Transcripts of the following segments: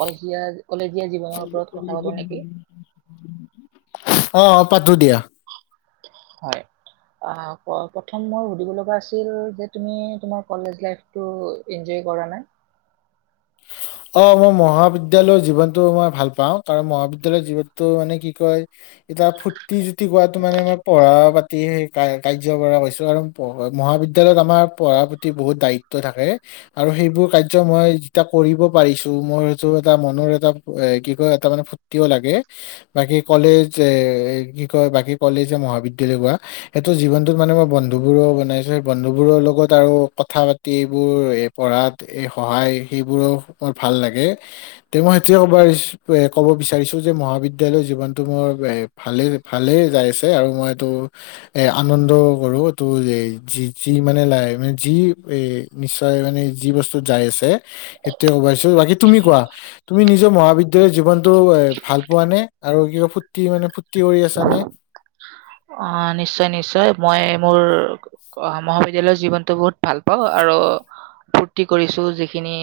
কলেজীয়া কলেজীয়া জীৱনৰ ওপৰত কথা পাতো নেকি অ পাতো দিয়া স অ মই মহাবিদ্যালয়ৰ জীৱনটো মই ভাল পাওঁ কাৰণ মহাবিদ্যালয়ৰ জীৱনতটো মানে কি কয় এতিয়া ফু জুতি গোৱাটো মানে ম পঢ়া কাৰ্য কৰা হৈছো আৰু মহাবিদ্যালয়ত আমাৰ পঢ়াৰ প্ৰতি বহুত দায়িত্ব থাকে আৰু সেইবোৰ কাৰ্য মই যেতিয়া কৰিব পাইছো মোৰ সেইটো এটা মনৰ এটা কি কয় এটা মানে ফুৰ্তিও লাগে বাকী কলেজ এ কি কয় বাকী কলেজ মহাবিদ্যালয় কোৱা সেইটো জীৱনতত মানে মই বন্ধু বোৰ বনাইছো সেই বন্ধু বোৰৰ লগত আৰু কথা পাতি এইবোৰ পঢ়াত এই সহায় সেইবোৰ মোৰ ভাল লাগে তে মই সেইটোৱে কব এ ক'ব বিচাৰিছো যে মহাবিদ্যালয় জীৱনতটো মোৰ এ ভালে ভালে যাই আছে আৰু মই এইটো এ আনন্দ কৰো এইটো যি যি মানে ল মানে যি এ নিশ্চয় মানে যি বস্তুত যাই আছে ক'বিছো বাকী তুমি কোৱা তুমি নিজৰ মহাবিদ্যালয়ৰ জীৱনতটো এ ভাল পোৱা নে আৰু কি কয় ফুৰ্তি মানে ফুৰ্তি কৰি আছানে অ নিশ্চয় নিশ্চয় মই মোৰ মহাবিদ্যালয়ৰ জীৱনটো বহুত ভাল পাওঁ আৰু ফূুৰ্তি কৰিছোঁ যিখিনি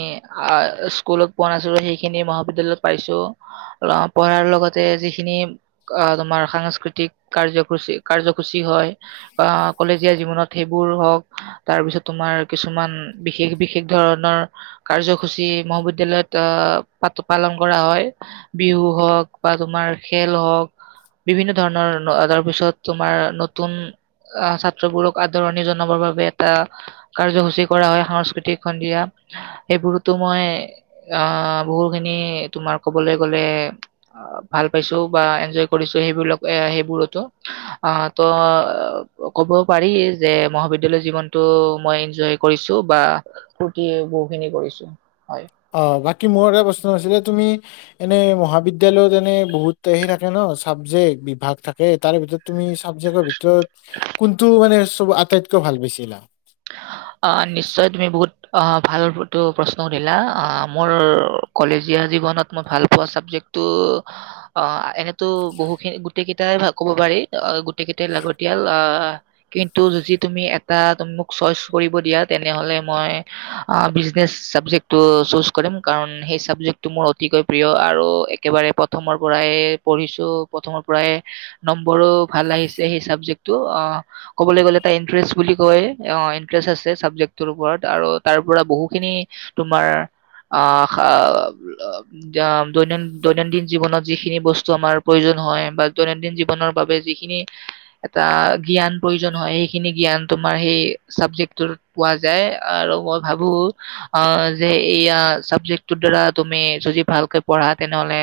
স্কুলত পোৱা নাছিলোঁ সেইখিনি মহাবিদ্যালয়ত পাইছোঁ পঢ়াৰ লগতে যিখিনি তোমাৰ সাংস্কৃতিক কাৰ্য কাৰ্যসূচী হয় বা কলেজীয়া জীৱনত সেইবোৰ হওক তাৰপিছত তোমাৰ কিছুমান বিশেষ বিশেষ ধৰণৰ কাৰ্যসূচী মহাবিদ্যালয়ত আহ প পালন কৰা হয় বিহু হওক বা তোমাৰ খেল হওক বিভিন্ন ধৰণৰ ত তাৰপিছত তোমাৰ নতুন আহ ছাত্ৰবোৰক আদৰণি জনাবৰ বাবে এটা কাৰ্যসূচী কৰা হয় সাংস্কৃতিক সন্ধিয়া সেইবোৰতো মই আহ বহুখিনি তোমাৰ কবলৈ গলে ভাল পাইছো বা এনজয় কৰিছো সেইবোৰ এ সেইবোৰতো আহ ত ক'ব পাৰি যে মহাবিদ্যালয় জীৱনতটো মই এনজয় কৰিছো বা ফূুৰ্তি বহুখিনি কৰিছো হয়। অ বাকী মোৰ এটা প্ৰশ্ন আছিলে তুমি এনে মহাবিদ্যালয়ত এনে বহুত সেই থাকে ন চাবজেক্ট বিভাগ থাকে তাৰ ভিতৰত তুমি। ত কোনটো মানে। ব আটাইতকৈ ভাল পাইছিলা। অ ভাল তটো প্ৰশ্ন সুধিলা অ মোৰ কলেজীয়া জীৱনত মই ভাল পোৱা চাবজেক্টটো অ এনেতো বহুখিনি গোটেই কেইটাই ক'ব পাৰি। গকেইট লাগতিয়াল অ কিন্তু যদি তুমি এটা তুমি মোক। চইচ কৰিব দিয়া তেনেহ'লে মই বিজনেচ চাবজেক্টটো চুজ কৰিম কাৰণ সেই চাবজেক্টটো মোৰ অতিকৈ প্ৰিয় আৰু একেবাৰে প্ৰথমৰ পৰাই পঢ়িছো প্ৰথমৰ পৰাই নম্বৰো ভাল আহিছে সেই চাবজেক্টটো ক'বলৈ গ'লে এ তটা ইণ্টাৰেষ্ট বুলি কয়। অ ইণ্টাৰেষ্ট আছে চাবজেক্টৰ ওপৰত আৰু তাৰ পৰা বহুখিনি তোমাৰ আহ দৈন দৈনন্দিন জীৱনত যিখিনি বস্তু আমাৰ প্ৰয়োজন হয় বা দৈনন্দিন জীৱনৰ বাবে যিখিনি এটা জ্ঞান প্ৰয়োজন হয় সেইখিনি জ্ঞান তোমাৰ সেই চাবজেক্ট পোৱা যায় আৰু মই ভাবো আহ যে এইয়া চাবজেক্টটোৰ দ্বাৰা তুমি যদি ভালকৈ পঢ়া তেনেহলে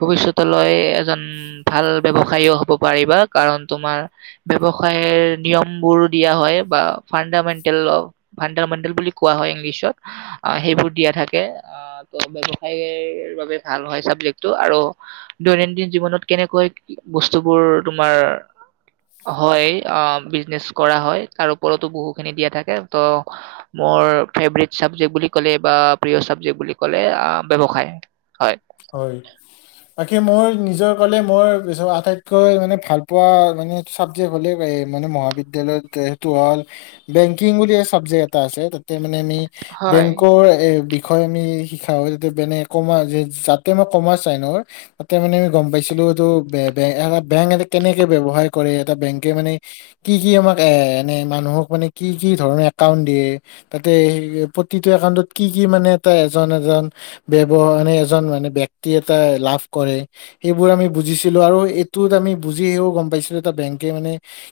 ভৱিষ্যতলৈ এজন ভাল ব্যৱসায়ো হব পাৰিবা কাৰণ তোমাৰ ব্যৱসায়ৰ নিয়ম বোৰো দিয়া হয় বা। ফাণ্ডামেণ্টেল অ ফাণ্ডামেণ্টেল বুলি কোৱা হয় ইংলিছত সেইবোৰ দিয়া থাকে ত ব্যৱসায়ৰ বাবে ভাল হয় চাবজেক্টটো আৰু দৈনন্দিন জীৱনত কেনেকৈ বস্তুবোৰ তোমাৰ হয় বিজনেছ কৰা হয় তিৰ। ওপৰতো বহুখিনি দিয়া থাকে ত' মোৰ ফেভৰেট চাবজেক্ট বুলি ক'লে বা প্ৰিয় চাবজেক্ট বুলি ক'লে ব্যৱসায়ৰ হয়। হয় বাকী মোৰ নিজৰ কলে মোৰ আটাইতকৈ মানে ভাল পোৱা মানে চাবজেক্ হলে মানে মহাবিদ্যালয়ত সেইটো হল বেংকিং বুলি চাবজেক্ এটা আছে তাতে। মানে এনেই আমি হয়। বেংকৰ বিশেষ। শয়নি হিখাৰেল দি বনাই আজি যায়। ম কৰ্মচ তাতে মানে আমি গম পাইছিলো এইটো এটা বেংক এটা কেনেকে ব্ৱসায় কৰে এটা বেংকে মানে কি কি আমাক এ এ মানুহক মানে কি কি ধৰণৰ একাউন্ট দিয়ে তাতে প্ৰতিটো একাউটত কি কি মানে এটা এজন এজন বৱ মানে এজন মানে বক্তি এটা লাভ কৰে সেইবোৰ আমি বুজিছিলো আৰু এইটোত আমি বুজিহেও গম পাইছিলো এটা বেংকে মানে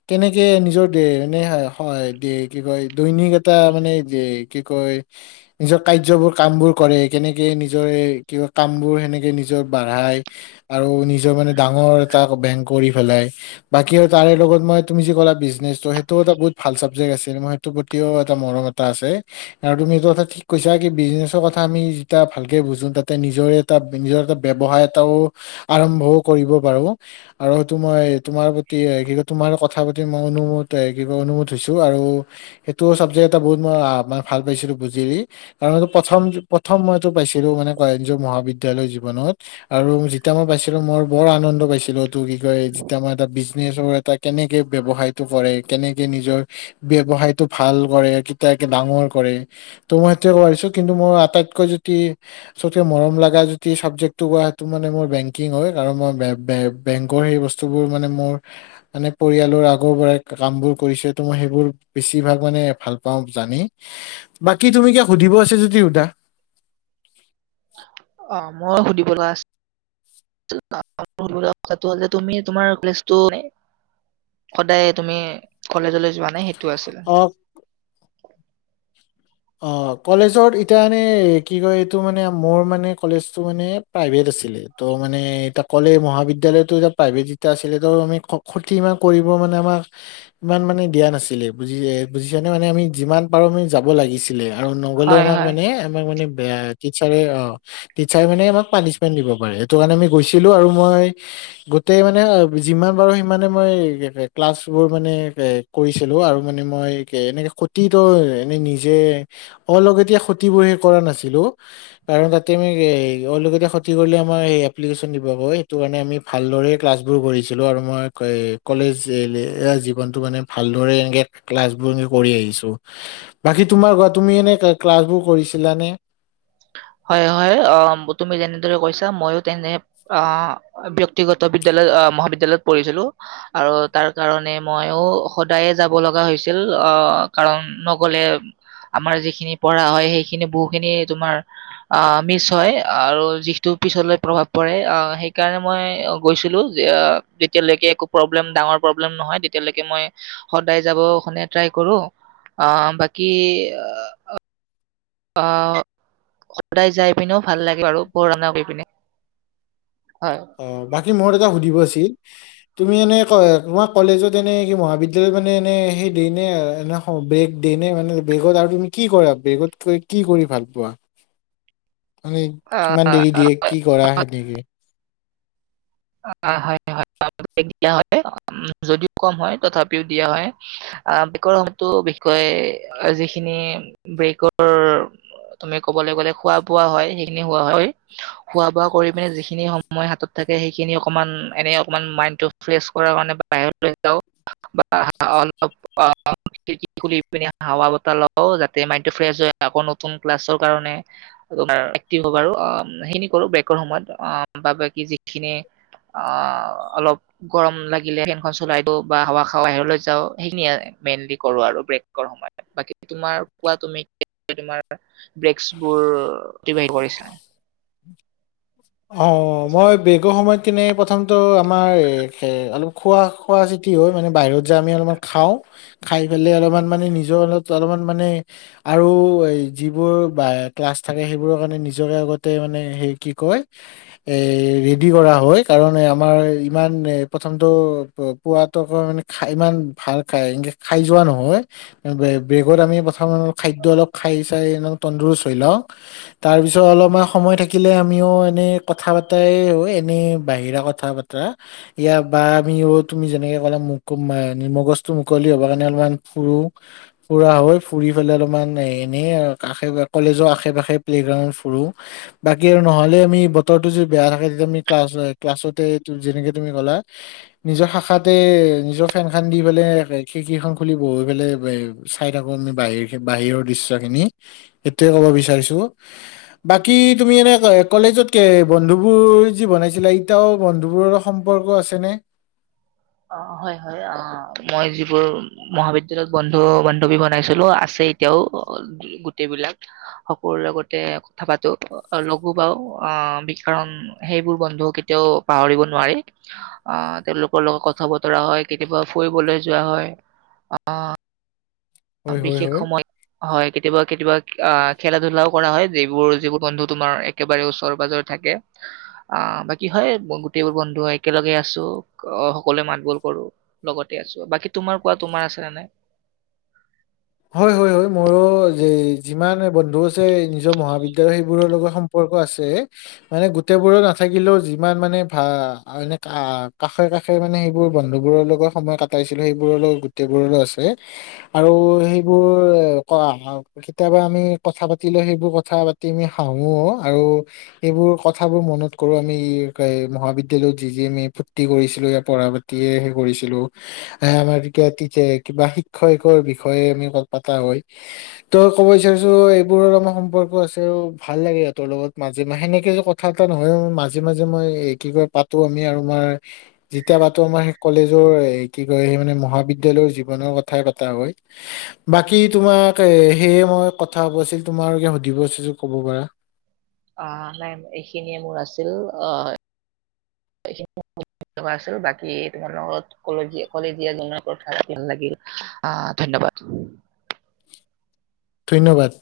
কেনেকে নিজৰ এনে হয় কি কয় দৈনিক এটা মানে কি কয় নিজৰ কাৰ্যবোৰ কাম বোৰ কৰে কেনেকে নিজৰে কি। কাম বোৰ সেনেকে নিজৰ বঢ়াই আৰু নিজৰ মানে ডাঙৰ এটা বেংক কৰি পেলাই বাকী আৰু তাৰে লগত মই তুমি যি ক'লা বিজনেচটো সেইটোও এটা বহুত ভাল চাবজেক্ট আছে ম সেইটোৰ প্ৰতিও এটা মৰম এটা আছে আৰু তুমি এইটো কথা ঠিক কৈছা কি বিজনেছৰ কথা আমি যেতিয়া ভালকে বুজো তাতে। নিজ এটা নিজৰ এটা ব্যৱসায় এটাও আৰম্ভও কৰিব পাৰো আৰু সেইটো মই তোমাৰ প্ৰতি কি ক তোমাৰ কথা প্ৰতি মইমোদ ক অনুমোত হৈছো আৰু সেইটো চাবজেক্ট এটা বহুত মই ভাল পাইছিলো বুজি কাৰটো প্ৰথম প্ৰথম মইটো পাইছিলো মানে। নিজৰ মহাবিদ্যালয়ৰ জীৱনত আৰু যেতিয়া মই পাইছিলো মই বৰ আনন্দ পাইছিলো তটো কি কয় যেতিয়া মই এটা বিজনেচৰ এটা কেনেকে‌ ব্যৱসায়টো কৰে কেনেকে নিজৰ ব্যৱসায়টো ভাল কৰে কেে ডাঙৰ কৰে ত মই সেইটোয়ে কছো কিন্তু মোৰ আটাইতকৈ যদি। চচৌ মৰম লগা যদি চাবজেক্ট বা তুমালোকৰ হাৰি হয় মোৰ মানে বেংকিং হয় কাৰণ মই বেংকৰ বেংকৰ সেই বস্তুৰ বোৰ পৰিয়ালৰ আকৌ লৰাই কামটো বেছিভাগ বাকী তুমি সোধিব আছে যদি শোধা। অ মই সুধিব। লগু ক হল যে তুমি তোমাৰ কলেজ সদায় তুমি কলেজলৈ। যোৱা নাই সেইটো আছিলে। অ অ কলেজত এতিয়া এনে কি কয় এইটো মানে মোৰ মানে কলেজটো মানে প্ৰাইভেট আছিলে ত' মানে এ কলে মহাবিদ্য়ালয়তটো এ প্ৰাইভেট যেয়া আছিলে ত আমি ক্ষতি ইমান কৰিব মানে আমাক ইমান মানে দিয়া নাছিলে বুজ বুজিছানে মানে আমি যিমান পাৰো আমি যাব লাগিছিল। ছিলে। আৰু নগলে হয়, আমাক হয়। মানে আমাক মানে। বেয়া টিচাৰে অ টিচাৰ মানে আমাক পানিচমেন্ট দিব পাৰে সেইটো কাৰণে আমি গৈছিলো আৰু মই গোটেই মানে যিমান পাৰো সিমানে মই ক্লাছ বোৰ মানে এ কৰিছিলো আৰু মানে মই এনেকে খতিটো এনে নিজে। অলাগতিয়াল খুটি বোৰহে কৰা নাছিলোঁ আৰু লগতে তুমি খটি কৰিলে এপ্লিকেচন কৰি ভালদৰে ক্লাছ বোৰ কৰিছিলোঁ কলেজ এৰিলে এইয়া ভালদৰেই ক্লাছ বোৰ কৰি আহিছোঁ বাকী তুমাৰ। তুমি এনে ক্লাছবোৰ কৰিছিলানে? হয় হয় আহ তুমি যেনেদৰে কৈছা মইো তেনে আহ ব্যক্তিগত বিদ্য়ালয় আহ মহাবিদ্য়ালয়ত পঢ়িছিলো আৰু তাৰ কাৰণে মইও সদায়ে যাব লগা হৈছিল আহ কাৰণ নগলে আমাৰ যিখিনি পঢ়া হয় সেইখিনি বহুখিনি। তোমাৰ আহ মিচ হয় আৰু যিটো পিছলৈ প্ৰভাৱ পৰে সেইকাৰণে মই গৈছিলো যেতিয়ালৈকে একো প্ৰব্লেম ডাঙৰ প্ৰব্লেম নহয় তেতিয়ালৈকে মই সদায় যাব খনে ট্ৰাই কৰো আহ বাকী। অ সদায় যাই পিনেও ভাল লাগে আৰু বহু ৰান্না কৰি পিনে হয় অ বাকী মত এটা সুধিবছিল। তুমি এনে তোমাৰ কলেজত এনে কি মহাবিদ্যালয় মানে এনে সেই দ ন এনে বেগ দ ন মানে বেগত আৰু তুমি কি কৰা বেগত কি কৰি ভাল পোৱা। মানে আহ কিমান দেৰি দিয়ে কি কৰা সেনেকে। অহ হয়ে দিয়া হয় যদিও কম হয় তথাপিও দিয়া হয় আহ ব্ৰে সময়ো বিশেষকৈ যিখিনি ব্ৰেকৰ তুমি কবলৈ গলে খোৱা বোৱা হয় সেইখিনি খোৱা হয় খোৱা বোৱা কৰি পিনে যিখিনি সময় হাতত থাকে। সেইখিনি অকণমান এনে অকমান মাইণ্ডটো ফ্ৰেছ কৰ কাৰণে বা বাহিৰ যাওঁ বা অলপ খ প হাৱা বতাহ লওঁ যাতে মাইডটো ফ্ৰেছ হয় আকৌ নতুন ক্লাছৰ কাৰণে্টিভ হ'বাৰ সেইিনি কৰো ব্ৰেকৰ সময়ত ব বাকী যিখিনি। আহ অলপ গৰম লাগিলে ফেনখন চলাই দিওঁ বা হাৱা খাৱা বাহিৰলৈ যাওঁ সেইখিনিয়ে মেইনলি কৰো আৰু ব্ৰেকৰ সময়ত বাকমাৰুমমাৰ বেক অতিবাহ কৰিছা। হয় আহ মই বেগৰ সময়ত। কেনে প্ৰথমটো আমাৰ অলপ খোৱা খোৱা চিতি হয়। মানে বাহিৰত যা আমি অলপমান খাওঁ খাই তুমি প্ৰথম টো আমাৰ সে অলপ খোৱা খোৱা ছুটি হৈ মানে বাহিৰত যায় আমি অলপমান খাওঁ। খাই ফেলেই অলপ মান মানে নিজেও অলপ মান মানে আৰু এই যিবোৰ বা ক্লাছ থাকে সেইবোৰৰ কাৰণে নিজকে আগতে মানে সেই কি কয় এ ৰেডি কৰা হয় কাৰণ আমাৰ ইমান এ প্ৰথমটো পোৱাতক মানে ইমান ভাল খাই একে খাই যোৱা এই ৰেডি কৰা হয় কাৰণে আমাৰ ইমান প্ৰথমটো পুৱাটো কাৰণে খাই ইমান ভাল খাই যোৱা নহয়। ব্ৰেকত আমি প্ৰথম খাদ্য অলপ খাই চাই এনে থাকিলে তন্দুৰস্ত হৈ লওঁ তাৰ পিছত অলপমান সময় থাকিলে আমিও। এনে বাহিৰা কথা পা ইয়াৰ বা আমিও তুমি এনে কথা পাতা হয় এনে বাহিৰা কথা বতৰা ইয়া বা আমিও তুমি যেনেকে ক'লা মগজটো মুকলি হব কাৰণে অলপমান ফুৰো ফুৰা হয়। ফুৰি ফেলাই অলপমান এনে কলেজৰ আশে পাশে প্লেগ্ৰেন্দত ফুৰো বাকি আৰু নহলে আমি।। ্া ক্লাছতে যেনেকে তুমি ক'লা নিজৰ শাখাতে বতৰ টো যদি বেয়া হয় তেতিয়া আমি ক্লা ক্লাচতে যেনেকে তুমি ক'লা নিজৰ খাখাতে নিজৰ ফেন খান দি ফেলেই খিৰকি খন খুলি বহি ফেলাই চাই থাকো আমি ব বাহিৰৰ দৃশ্য খিনি সেইটো য়ে ক'ব বিচাৰিছো বাকি তুমি এনে কলেজত।। তাকে বন্ধুবোৰ যি বনাইছিলে ইতাও বন্ধুবোৰৰ লগত সম্পৰ্ক আছেনে? অ হয় হয় অ মই যিবোৰ মহাবিদ্য়ালয়ত বন্ধু বান্ধৱী বনাইছিলো আছে এতিয়াও গোটেইবিলাক অ অ হয় হয় অ মই যিবোৰ মহাবিদ্যালয়ত বন্ধু বান্ধবী বনাইছিলো আছে এতিয়াও গোটেই বিলাক সকলোৰে লগতে কথা পাতো আৰু লগো পাওঁ। আহ কাৰণ সেইবোৰ বন্ধু কেতিয়াও পাহৰিব নোৱাৰি। আহ তেওঁলোকৰ লগত ক।। থা বতৰা হয় কেতিয়াবা ফুৰিবলৈ যোৱা হয়। আহ হয় হয় বিশেষ হয় সময় হয়। কেতিয়াবা কেতিয়াবা আহ খেলা ধলাও কৰা হয় যিবোৰ যিবোৰ বন্ধু তোমাৰ একেবাৰে ওচৰে পাজৰে থাকে আহ বাকী আ খেলা ধুলাও কৰা হয়। অ যি বোৰ বন্ধু তোমাৰ একেবাৰে ওচৰ পাজৰে থাকে। অ বাকী হয়। গোটেইবোৰ বন্ধু একেলগে আছো সকলোৱে মাত বোল কৰো। লগতে আছো বাকী তোমাৰ কোৱা তোমাৰ আছে নে নাই? হয় হয় হয় মোৰো যে যিমান বন্ধু আছে নিজৰ মহাবিদ্য়ালয় সেইবোৰৰ লগত সম্পৰ্ক আছে মানে গোটেইবোৰত নাথাকিলেও যিমান মানে ভ এ হয় হয় হয় মোৰো যি মান বন্ধু আছে নিজৰ মহাবিদ্যালয় সেই বোৰৰ লগত সম্পৰ্ক আছেয়। মানে গোটেই বোৰৰ নাথাকিলেও যি মান মানে ভা আৰু এনে কাষে কাষে মানে সেইবোৰ বন্ধু বোওৰৰ লগত সময় কটাইছিলো সেইবোৰৰ লগত গোটেইবোৰ লগত আছে আৰু স।। সেই বোৰ কাৰণ কেতিয়াবা আমি কথা পাতিলে, সেইবোৰ কথা পাতি আমি হাহোওঁ আৰু সেইবোৰ কথাবোৰ মনত সেই বোৰ কাৰণ হক কেতিয়াবা আমি কথা পাতিলে সেই বোৰ কথা পাতি আমি হাহোঁও আৰু সেই বোৰ কথা বোৰ মনত কৰি আমি মহাবিদ্য়ালয়ত যি যি আমি ফূুৰ্তি কৰিছিলো পঢ়া পাতিয়ে সেই কৰিছিলো আমাৰ ভিতৰত কিবা শিক্ষয়কৰ বিষয়ে আমি।। হয় তই কব বিচাৰিছো এইবোৰৰ আমাৰ সম্পৰ্ক আছে আৰু ভাল লাগে ইহঁতৰ লগত মাজে মাজে সেনেকে কথা এটা নহয় মাজে মাজে মই কি কয় পাতা হয় তোমাক ক'ব বিচাৰিছোঁ এই বোৰ আমাৰ সম্পৰ্ক আছে আৰু ভাল লাগে। সিহঁতৰ লগত মাজে মাজ সেনেকে যে কথা পাতা নহয় ও মাজে মাজে মই এই কি বা পাতো আমি আৰু মই যেতিয়া পাতো সেই কলেজৰ কি কয় সেই মানে মহাবিদ্য়ালয়ৰ জীৱনৰ কথাই পতা হয়। বাকী তোমাক এ সেয়ে মই কথা হ'ব আছিল তোমাৰ কিবা সুধিব আছিল যদি ক'ব পাৰা? আহ নাই এইখিনিয়ে মোৰ আছিল আহ আ বাকী তোমাৰ লগত কলেজীয়া কলেজীয়া জননৰ কথা ভাল লাগিল আহ ধন্যবাদ। ধন্যবাদ।